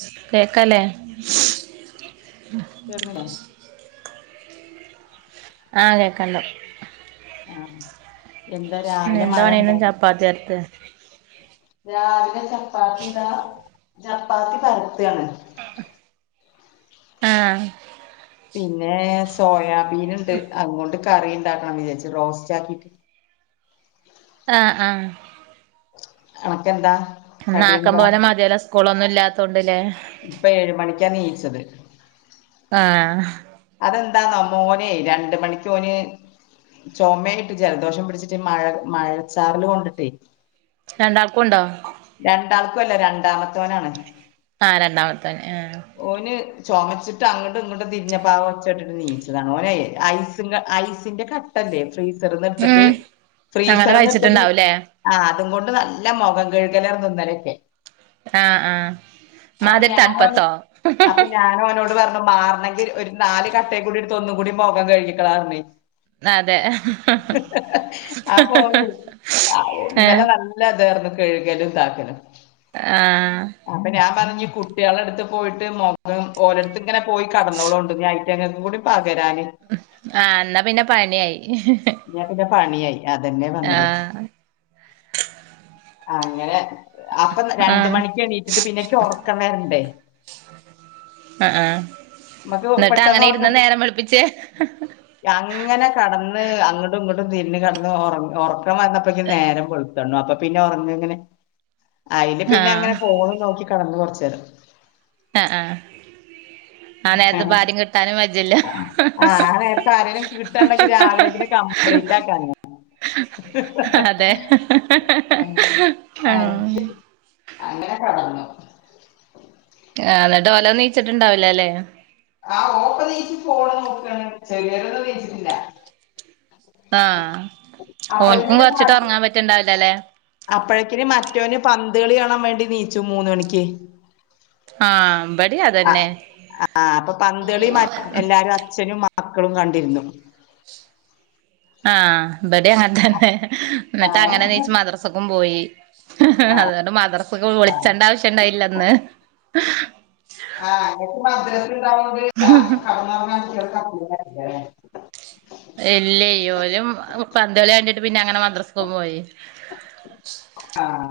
സ് കേക്കാല്ലേ? കെട്ന്നില്ലേ? ആഹ് കേക്കാണ്ട് ആഹ് എന്താ രാവിലെ ന്താ മഴ പണീണ് ഉണ്ടോ ചാപ്പാത്ത്യോ അടുത്ത്? രാവിലെ ചപ്പാത്തിതാ. ചപ്പാത്തി പരത്താണ്. ആഹ് പിന്നേ സോയാബീന്ണ്ട്. അത്ങ്ങോണ്ട് കറീണ്ടാക്കണം വിചാരിച്ച്. റോസ്റ്റ് ആക്കിട്ട് ആഹ ആഹ് അണക്കെന്താ? ന്നാ ആക്കം കടിയെന്താ പോലെ മത്യേലോ സ്കൂളൊന്നുംല്ലാത്തോണ്ട്ല്ലേ? ഇപ്പ ഏഴ് മണിക്കാ നീച്ചത് ആഹ് അതെന്താന്നോ? മോനേയ് രണ്ട്മണിക്കോന് ചൊമേയിട്ട് ജലദോഷം പിടിച്ചിട്ട്. ഈ മഴ മഴച്ചാറല് കൊണ്ടിട്ടേ രണ്ടാക്കും ണ്ടോ? രണ്ടാക്കും അല്ല രണ്ടാമത്തോനാണ് ആഹ് രണ്ടാമത്തോന് ആഹ് ഓന് ചൊമച്ചിട്ട് അങ്ങടും ഇങ്ങടും തിരിഞ്ഞപ്പോ ആ ഒച്ചേട്ടിട്ട് നീ ഓനേയ് ഐസും ക ഐസിന്റെ കട്ട ഇല്ലേ? ഫ്രീസറിന്ന്ട്ത്ത്ട്ട് ഉം അങ്ങനെ ഫ്രീസറിന്ന്ട്ത്ത്ട്ട് കഴിച്ചിട്ടുണ്ടാവൂലേ ആഹ് അത്ങ്ങോണ്ട് നല്ല മൊഖം കയ്കലാർന്നു ന്നലൊക്കെ ആഹ് ആഹ് ഇമ്മാതിരി തണ്പ്പത്തോ ഞാനും ഓനോട് പറഞ്ഞു മാറണെങ്കി ഒരു നാല് കട്ടേ കൂടിയെടുത്തോ ഒന്നും കൂടി മൊഖം കഴുകിക്കാളാർഞ്ഞ് അതെ അപ്പൊ ഓന് അഹ് ഊ ഏഹ് ഇന്നലെ വന്ന ല്ല ഇതാർന്ന് കഴുകലും താക്കലും ആഹ് അപ്പൊ ഞാൻ പറഞ്ഞ് കുട്ടിയാളെ അടുത്ത് പോയിട്ട് മു ഉം ഓലടത്ത് ഇങ്ങനെ പോയി കടന്നോളോണ്ടു ഇഞ്ഞി അയിറ്റങ്ങക്കും കൂടി പകരാന് ആഹ് ന്നാ പിന്നെ പണിയായി ഞാൻ പിന്നെ പണിയായി അതന്നെ പറഞ്ഞതെയ് ആഹ് അങ്ങനെ അപ്പൊ രണ്ട് ആഹ് മണിക്ക് എണീറ്റിട്ട് പിന്നെ ഇക്ക് ഒർക്കം വരണ്ടേ ആഹ് ആഹ് നമുക്ക് ന്നിട്ട് പെട്ടെന്ന് അങ്ങനെ ഇരിന്ന് ഉറക്കം നേരം വിെളിപ്പിച്ചേ അങ്ങനെ കടന്ന് അങ്ങണ്ടും ഇങ്ങണ്ടും തിരിഞ്ഞ് കെടന്ന് ഒറ ഒറക്കം വന്നപ്പൊയ്ക്കും നേരം വെളുത്തു കാണും അപ്പൊ പി ന്നെ ഉറങ്ങ എങ്ങനെ അയില് പിന്നെ ആഹ് അങ്ങനെ ഫോണും നോക്കി കെടന്നു കൊറച്ചു നേരം ആഹ് ആഹ് ആ അ നേരത്ത് ഇപ്പ ആരും കിട്ടാനും വജ്ജല്ല ആഹ് നേരത്ത് ആരെലും കിട്ടാ ഉണ്ടെങ്കി രാവിലെങ്കിലും കംപ്ലീറ്റാക്കാന അതെ ആ ആഹ് അങ്ങനെ കെടന്നു ആഹ് ന്നിട്ട് ഓലൊന്നും നീച്ചിട്ടുണ്ടാവൂല്ല ല്ലേ ആഹ് ഓപ്പ നീച്ച് പോണ് നോക്കാണ് ചെറിയൊരൊന്നും നീച്ചിട്ടില്ല ആഹ് ഓന്ക്കും അപ്പോഴേക്കും പിന്നെ കൊരച്ചിട്ട് മറ്റേ ഒറങ്ങാൻ പറ്റിണ്ടാവുലല്ലേ അപ്പോഴേക്കിന് മറ്റോന് പന്തളി കാണാൻ വേണ്ടി നീച്ചു മൂന്നണിക്ക് ആ ഇബടിം ആഹ് അതന്നെ ആഹ് അപ്പൊ പന്തളി മറ്റ് എല്ലാരും അച്ഛനും മ മക്കളും കണ്ടിരുന്നു ആഹ് ഇബടെ അങ്ങനെ തന്നെ ആ എന്നിട്ട് അങ്ങനെ നീച്ച് മദ്രസക്കും പോയി ഹ് ഹ് ഹ് അതോണ്ട് മദ്രസക്ക് വിളിച്ചണ്ട ആവശ്യം ഉണ്ടായില്ലന്ന് ഹ് ആഹ് അങ്ങോക്ക് മദ്രസ് കിട്ടാത്തോണ്ട് ആ കേടന്നോറങ്ങാൻ തീരെ പറ്റൂല അല്ലെ ഇല്ലേയ് ഓനും പന്ത് കളി കണ്ടിട്ട് പിന്നെ അങ്ങനെ മദ്രസ്ക്കുപ്പോയി ആഹ്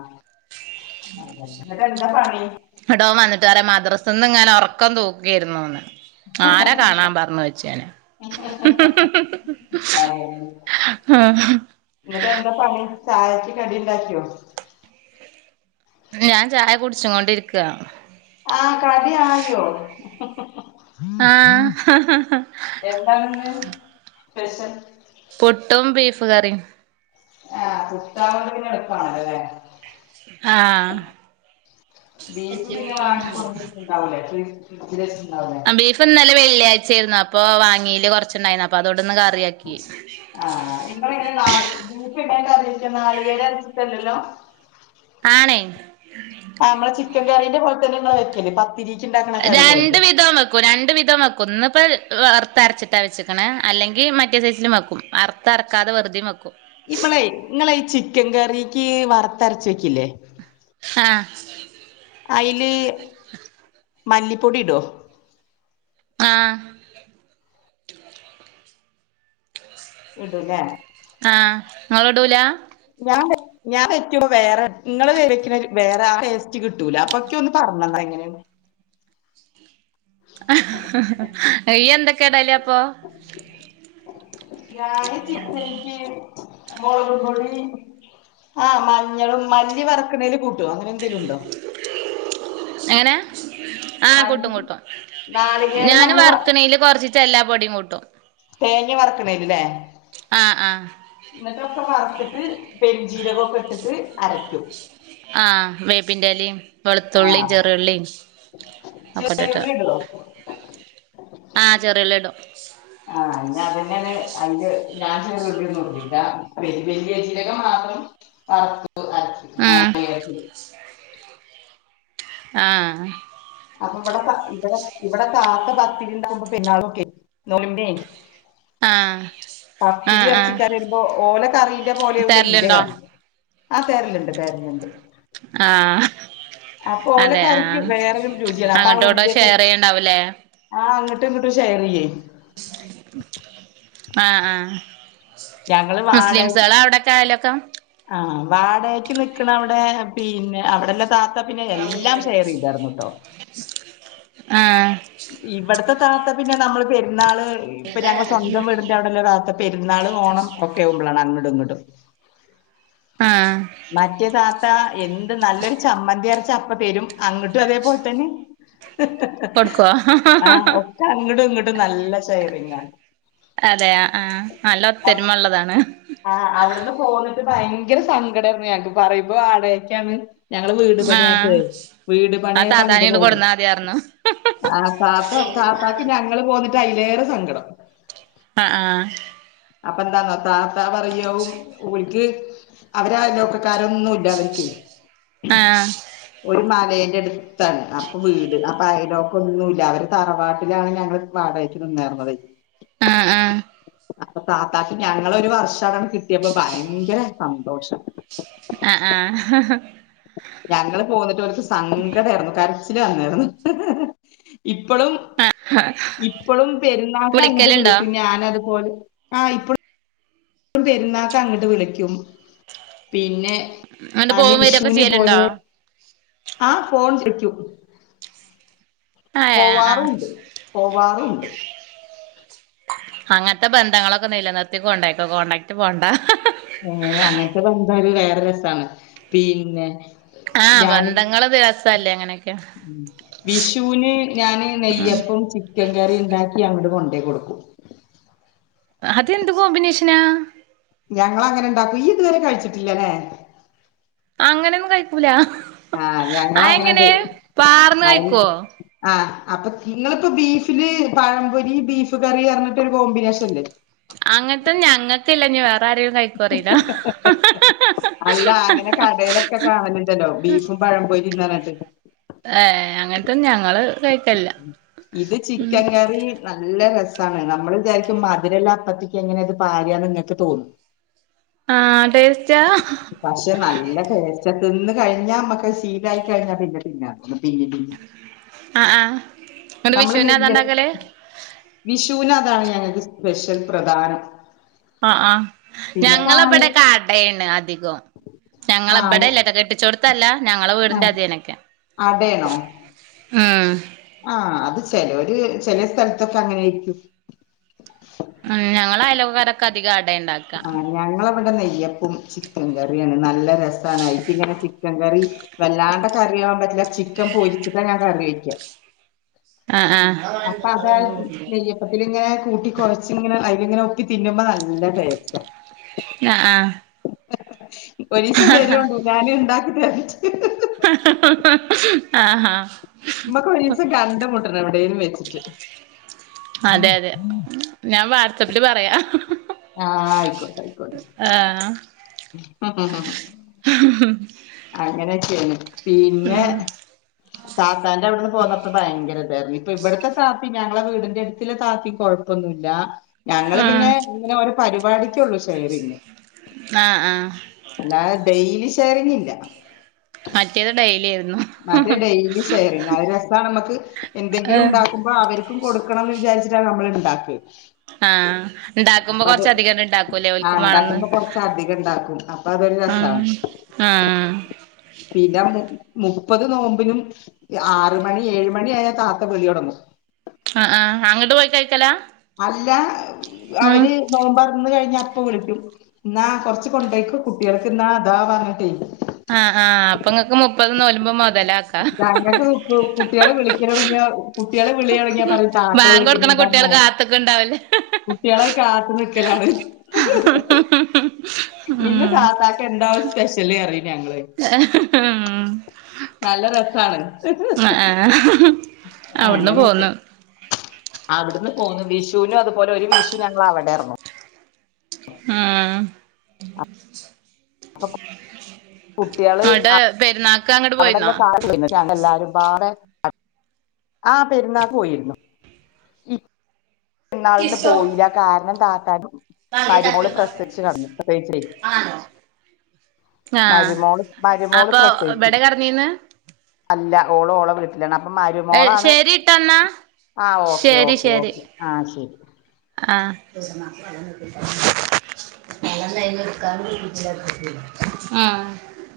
അതന്നെ എന്നിട്ട് എന്താ പണി എന്നിട്ട് അവൻ വന്നിട്ട് പറയും മദ്രസിന്ന് എങ്ങാനം ഒറക്കം തൂക്കിയിരുന്നുയെന്ന് ആരാ കാണാൻ പറഞ്ഞ് വെച്ചേന് അതന്നെ. ആഹ് എന്നിട്ട് എന്താ പണി ചായക്ക് കടി ഒണ്ടാക്കിയോ ഞാൻ ചായ കുടിച്ചു കൊണ്ടിരിക്കുവ ആഹ് കടി ആയോ ആഹ് എന്താണിന്ന് സ്പെഷ്യൽ പുട്ടും ബീഫ് കറിയും ആ പുട്ടാവുമ്പോ പിന്നെ എള്പ്പണല്ലോ ല്ലേ ആഹ് ബീഫ് പിന്നെ വാങ്ങി കൊടുന്ന ണ്ടാവൂലെ ഫ്രീ ഫ്രിഡ്ജിൽ വെച്ചിട്ടുണ്ടാവൂലെ ബീഫ് ഇന്നലെ വെള്ളിയാഴ്ച ആയിരുന്നു അപ്പൊ വാങ്ങീല് കൊറച്ചുണ്ടായിരുന്നു അപ്പൊ അതോണ്ട് ന്ന് കറിആക്കി ആഹ് നിങ്ങള് എങ്ങനെ കാ ബീഫ് എങ്ങനെ കറി വെക്കാ നാളികേരം അരച്ചിട്ടല്ലലോ ആണേയ് ആ മ്മെളെ ചിക്കൻ കറീന്റെ പോലെ തന്നെ ഇങ്ങളെ വെക്കല് പത്തിരി രണ്ട് വിധൊവെക്ക് രണ്ട് വിധം വെക്കും ഇന്ന് ഇപ്പ വറത്ത് അരച്ചിട്ടാ വെച്ചക്ക് ണ് അല്ലെങ്കി മറ്റേ സൈസിലുംവെക്കും തറക്കാതെ വെറുതിം വെക്കും ഇവളെ നിങ്ങളെ ഈ ചിക്കൻ കറിക്ക് വറുത്തരച്ച് വെക്കില്ലേ ആഹ് അയ്ല് മല്ലിപ്പൊടിടോ ആഹ് ഇടുലേ ആഹ് ങ്ങള്ടൂല ഞാബെ ഞാൻ വെക്യുമ്പോ വേറെ ഇങ്ങള് വെക്ക്വെണ് വേറെ ആ ടെസ്റ്റ് കിട്ടൂല അപ്പൊ ഇക്യൊന്ന് പറഞ്ഞന്നാ എങ്ങനെണ് ഇയ്യ് ന്തക്കെടലപ്പോ ഞാന് ചിക്കനിക്യ മൊളക് പൊടി ആ മഞ്ഞളും മല്ലി വറ്ക്ക്ണേല് കൂട്ടോ അങ്ങനെ എന്തെേലുണ്ടോ എങ്ങെനെ ആഹ് കൂട്ടും മല്ലി കൂട്ടും നാളികേരം ഞാന് നമ്മള് വ വർക്ക്‌ണേല് കൊർചീച്ചേ എല്ലാ പൊടിം കൂട്ടും തേങ്ങ വർക്ക്‌ണേല് ലേ ആഹ് ആഹ് ന്നട്ടൊക്കെ വർത്ത്ട്ട് പെരിഞ്ചീര കൊക്കെട്ട്ട്ട് അരക്യും ആഹ് വേപ്പിന്റെലിം വെളുത്തുള്ളീം ആഹ് ചെറിയുള്ളീം ഒക്കട്ടിട്ട് [unintelligible] ആഹ് ചെറിയുള്ളിടും ആഹ് ആഹ് ഇന്ന അതന്നെണ് അയിന്റെ ഞാന് [unintelligible] വല്യയ വലിയ ചീരകം മാത്രം ആഹ് ആഹ് ആഹ് അപ്പം പടെ പത്തി ഇപടെ ഇവടെ താത്ത പത്തിരിണ്ടാവുമ്പോ പെരുന്നാളൊക്കെ നോലിമ്പേനി ആഹ് പത്തിരി ആഹ് ആഹ് എർച്ചിക്കറിര്മ്പോ ഓല കറീന്റെ പോലെയാവൂല ഇന്റെ തരലുണ്ടോ കറി ആഹ് തര്ല്ണ്ട് തര്ല്ണ്ട് ആഹ് ഓലെ അതെ ആ കറിക്ക് വേറൊരു രുചിയാണ് അങ്ങട്ടു ഊട്ടു ഷെയറി യ്യ്ണ്ടാവുല്ലേ ആഹ് അങ്ങട്ടും ഇങ്ങട്ടും ഷെയറിയ്യേ ആഹ് ആഹ് ഞങ്ങള് മുസ്ലിംസേളാ അവ്ടക്കെ അയലക്കം ആഹ് വാടയ്ക്ക് നിക്ക്ണവടെ പിന്നെ അവ്ടന്നെ താത്ത പിന്നെ ആഹ് എല്ലാം ഫ്രീയാണ് ഷെയർ ചെയ്തായിരുന്നു കേട്ടോ ആഹ് ഇബട്ത്തെ താത്ത പിന്നെ നമ്മള് പെരുന്നാള് പ്പഞങ്ങള്സ്വന്തം വീട്ന്റെ അവ്ടെല്ല താത്ത പെര്ന്നാള് ഓണം ഒക്കെവുമ്പളാണ് അങ്ങടു ഇങ്ങട്ടും ആഹ് മറ്റേ താത്ത എന്ത് നല്ലൊരു ചമ്മന്തി അരച്ചാ പ്പതരും അങ്ങട്ടും അതേപോൽതന്നെ പ്പട്ക്കോ ച അങ്ങട്ടു ഇങ്ങട്ടു നല്ല ഷെയറിങ്ങാ അതെ ആ ആ നല്ല ആണ് ഒത്തരുമള്ളതാണ് ആഹ് അവ്ട്ന്ന് പോന്ന്ട്ട് ഭയങ്കര സങ്കടേര്ന്നു ഞങ്ങക്ക് പറയ്മ്പോ വാടകക്ക്യാണ് ഞങ്ങള് വീട് ആ പണി ആയപ്പഴെ വീട് ആ പണിയാപ്പോ താത്താനെ അങ്ങട്ട് ഇങ്ങട് പോയതേ കൊടുന്നാ മതിയാർന്നു ആഹ് താത്തഒക്ക താത്തക്ക് ഞങ്ങള് പോന്നിട്ട് അയ്ലേറെ സങ്കടം അഹ് ആഹ് അപ്പൊ എന്താന്നോ താത്താ പറയാവും ഓൽക്ക് അവരാലോക്ക സ്ക്കാരൊന്നുല്ലൻക്കേ ആ ഒരു മലേന്റെട്ത്താണ് അപ്പൊ വീട്. അപ്പൊ അയലൊക്കൊന്നുല്ല അവര് തറവാട്ടിലാണ് ഞങ്ങള് വാടകക്ക് നിന്നേർന്നതെയ് അഹ് ആഹ് അപ്പൊ താത്താക്ക് ഞങ്ങളൊരു വർഷഅതങ്ങ് കിട്ടിയപ്പോ ഭയങ്കര സന്തോഷം ആ ആ ഹ് ഹ് ഞങ്ങള് പോന്നിട്ട് ഓല്ക്ക് സങ്കട ആരുന്നു കരച്ചില് വന്നായിരുന്നു ഇപ്പളും ഇപ്പളും പെരുന്നാക്ക് അങ്ങ്ട്ട് വിളിക്കലുണ്ടോ വിളിക്കും ഞാനതുപോലെ ആ ഇപ്പളും പെരുന്നാൾക്കു അങ്ങോട്ട് വിളിക്കും പിന്നെ എന്നിട്ട് പോവും [unintelligible] വരൊക്കെ വിഷുവിന് ചെയ്യലുണ്ടോ പോകും ആ ഫോൺ വി ളിക്കും ആ ആ പോവാറുണ്ട് പോവാറുണ്ട് അങ്ങൻത്തെ ബന്ധങ്ങളൊക്കെ നിലനിർത്തിക്കൊണ്ടയ്ക്കോ കോണ്ടാക്ട് പോണ്ട. ഏഹ് അങ്ങനത്തെ ബന്ധം ഒരു വേറെ രസാണ് പിന്നെ ആഹ് ബന്ധങ്ങള് രസല്ലേ അങ്ങനെയൊക്കെ ഉം വിഷുവിന് ഞാന് നെയ്യപ്പും ചിക്കൻ കറി ഉണ്ടാക്കി അവിടെ കൊണ്ട് കൊടുക്കും അതെന്ത് കോമ്പിനേഷനാ ഞങ്ങള് അങ്ങനെ ഇണ്ടാക്കും ഇയ്യ് ഇതുവരെ കഴിച്ചിട്ടില്ലല്ലേ അങ്ങനെയൊന്നും കഴിക്കൂല ആഹ് ആ ഞങ്ങളങ്ങനെണ്ട് എങ്ങനെ പാർന്ന് അയിന് കഴിക്കൊ ആഹ്, അപ്പൊ ങ്ങൾക്ക് ബീഫില് പഴംപൊരി, ബീഫ് കറി, ർഞ്ഞിട്ടൊരു കോമ്പിനേഷൻ ഇല്ലേ അങ്ങനത്തെ ഞങ്ങൾക്ക് ഇല്ല വേറെ ആരേലും കഴിക്കോന്ന് അറീല്ല അല്ല അങ്ങനെ കടേലൊക്കെ കാണല്ണ്ടല്ലോ, ബീഫും പഴംപൊരിം ന്നർഞ്ഞിട്ട് ഏഹ് അങ്ങനത്തെ ഒന്നും ഞങ്ങള് കഴിക്കലില്ല ഇത് ചിക്കൻ കറി നല്ല രസാണ് നമ്മള് വിചാരിക്കും മധുരള്ള അപ്പത്തേക്ക് എങ്ങനെ അത് പാരാന്ന് നിങ്ങക്ക് തോന്നും ആഹ് ടേസ്റ്റാ പക്ഷെ നല്ല ടേസ്റ്റ, തിന്ന് കഴിഞ്ഞാ മ്മക്ക് ശീലായി കഴിഞ്ഞാ പിന്നെ തിന്നാൻ തോന്നും പിന്നിം പിന്നിം അ ആഹ് എന്നിട്ട് നമ്മള് വിഷുവിന് അതാ നെയ്യപ്പ ഇണ്ടാക്കല് വിഷുവിന് അതാണ് ഞങ്ങൾക്ക് സ്പെഷ്യൽ പ്രധാനം ആ ആ പിന്നെ ഞങ്ങള പായ ബടെ അടേണ് അധികും ഞങ്ങളെ ഇബടെ ആഹ് അല്ലേട്ടോ കെട്ടിച്ചോ ടത്തല്ല ഞങ്ങളെ വീടിന്റെ അതേനൊക്കെ അടേണോ? ആന് ആ അത് ചെലോര്, ചെലെ സ്ഥൽത്തൊക്കെ അങ്ങനേര്ക്കും ഉം ഞങ്ങളെ അയലോക്ക ക്കാരൊക്കെ അതികം അട ഇ ണ്ടാക ആഹ് ഞങ്ങളവിടെ നെയ്യപ്പും ചിക്കൻ കറിയാണ് നല്ല രസാണ് അയിക്ക് ഇങ്ങനെ ചിക്കൻ കറി വല്ലാണ്ട് കറി ആകാൻ പറ്റില്ല ചിക്കൻ പൊരിച്ചിട്ടാ ഞാൻ കറി വെക്ക ആഹ് ആഹ് അപ്പ അതാണ് നെയ്യ അപ്പത്തില് ഇങ്ങനെ കൂട്ടി കൊയച്ച് ഇങ്ങനെ അയ്ല് ഇങ്ങനെ ഒക്കെ തിന്നുമ്പ നല്ല ടേസ്റ്റാ ആഹ് ആഹ് ഒരീസം വരോണ്ടു ഞാന് ഇണ്ടാക്കി തരണ്ട് ഹ ഹ ഹ ഹആ ആ നമ്മക്ക് ഒരു ദിവസം കണ്ട്മുട്ടണം എവിടേലും വെച്ചിട്ട് അതെ അതെ ഞാൻ വാട്സപ്പില് പറയാ ആഹ് ആയിക്കോട്ടെ ആയിക്കോട്ടെ ആഹ് അ [inaudible] [inaudible] അങ്ങനെക്കെ ആണ് പിന്നെ താത്താന്റെ അവിടുന്ന് പോന്നപ്പോ ഭയങ്കര ഇത് ഇഞ്ഞിപ്പൊ ഇവിടത്തെ താത്തി ഞങ്ങളെ വീടിന്റെഅടുത്ത താത്തി കൊഴം പ്പൊന്നുല്ല. ഞങ്ങള് ആഹ് പിന്നെ ഇങ്ങനെ ഓരോ പരിപാടി കൊള്ളൂ ഷെയറെ യ്യ്ണത് ആഹ് ആഹ് അല്ലാതെ ഡെയിലി ഷെയറിങ്ങില്ല മറ്റേത് ഡെയിലി ആയിരുന്നു മറ്റേത് ഡെയിലി ഷെയറിങ്ങ് ആ രസമാണ് നമ്മക്ക് എന്തെങ്കിലും ഏഹ് ഉണ്ടാക്കും അപ്പൊ അവർക്കും കൊടുക്കണംന്ന് വിചാരിച്ചിട്ടാണ് നമ്മൾ ഇണ്ടാക്കി ആഹ് ഇണ്ടാക്കുമ്പോ കൊറച്ചധികങ്ങട്ട് ഇണ്ടാക്കുംല്ലേ ആ ഓൽകും വാണന്ന്. ഉണ്ടാക്കുമ്പോ കൊറച്ച് അധികം ഉണ്ടാക്കും അപ്പൊ അതൊരു അ രസാണ് ആഹ് പിന്നെ മു മുപ്പത് നോമ്പിനും ആറ്മണി ഏഴ് മ മണിയായ താത്ത വിളിയൊടങ്ങും. അ ആഹ് അങ്ങോട്ട് പോയി കഴിക്കലാ അല്ല ഉം അവര് നോമ്പറന്ന് കഴിഞ്ഞ അപ്പോ വിളിക്കും ഇന്നാ കൊറച്ച് കൊണ്ടൊയ്ക്കോ കുട്ടികൾക്ക്ന്നാ അതാ പറഞ്ഞിട്ടേയ് ആഹ് ആഹ് ആഹ് അപ്പങ്ങക്ക് മുപ്പത് തോൽമ്പും മൊതല ഞങ്ങക്ക് ത്പ്പോ കുട്ട്യോള് വിളിക്കലൊട്ങ്ങ്യാ കുട്ട്യോള് വിളിയൊടങ്ങ്യാപറയും താത്ത വിളിക്ക്ണ്ട്ന്ന്. കുട്ടേള് കാത്ത്ക്ണ്ടാവ കുട്ടേളെ കാത്ത്ക്കലാണ്. ഹും ഹും ഹു ഇന്ന് താത്താക്കെന്താവും സ്പെഷ്യല് പറിം ഞങ്ങള്. ഹും ഹു ഹൂ നല്ല രസാണ് അ ആഹ് അവ്ട്ന്ന് ആങ്ങനെക്കെ പോന്നു അവ്ട്ന്ന് പോന്നു വിഷൂനു അതുപോലെ ഒരു വിഷു ഞങ്ങൾ അവടെർന്നു. ഉം ആടെ പെരുന്നാ അവിടെല്ലാം [inaudible] എല്ലാരും പാടെ ആഹ് പെരുന്നാക് പോയിരുന്നു. പെര്ന്നാളിന് പോയില കാരണം താത്താക്ക് മരുമോള് പ്രസവിച്ചു കടന്നു പ്രസവിച്ചേ ആഹ് മരുമോള് മരുമോള് അപ്പൊ പ്രസവിച്ചു. ഇബടെ കെടന്നീന്ന് അല്ല ഓള് ഓളെ വീട്ടിലാണ് അപ്പൊ മരുമോളാണ് ശരിട്ടന്നാ ആഹ് ഓക്കേ ശരി ഓക്കേ ശരി ഓക്കെ ആഹ് ശരി. ആഹ് [inaudible] ആഹ്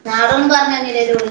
ഞങ്ങളോടൊന്നും പറഞ്ഞന്നില്ലലോ ഓൾ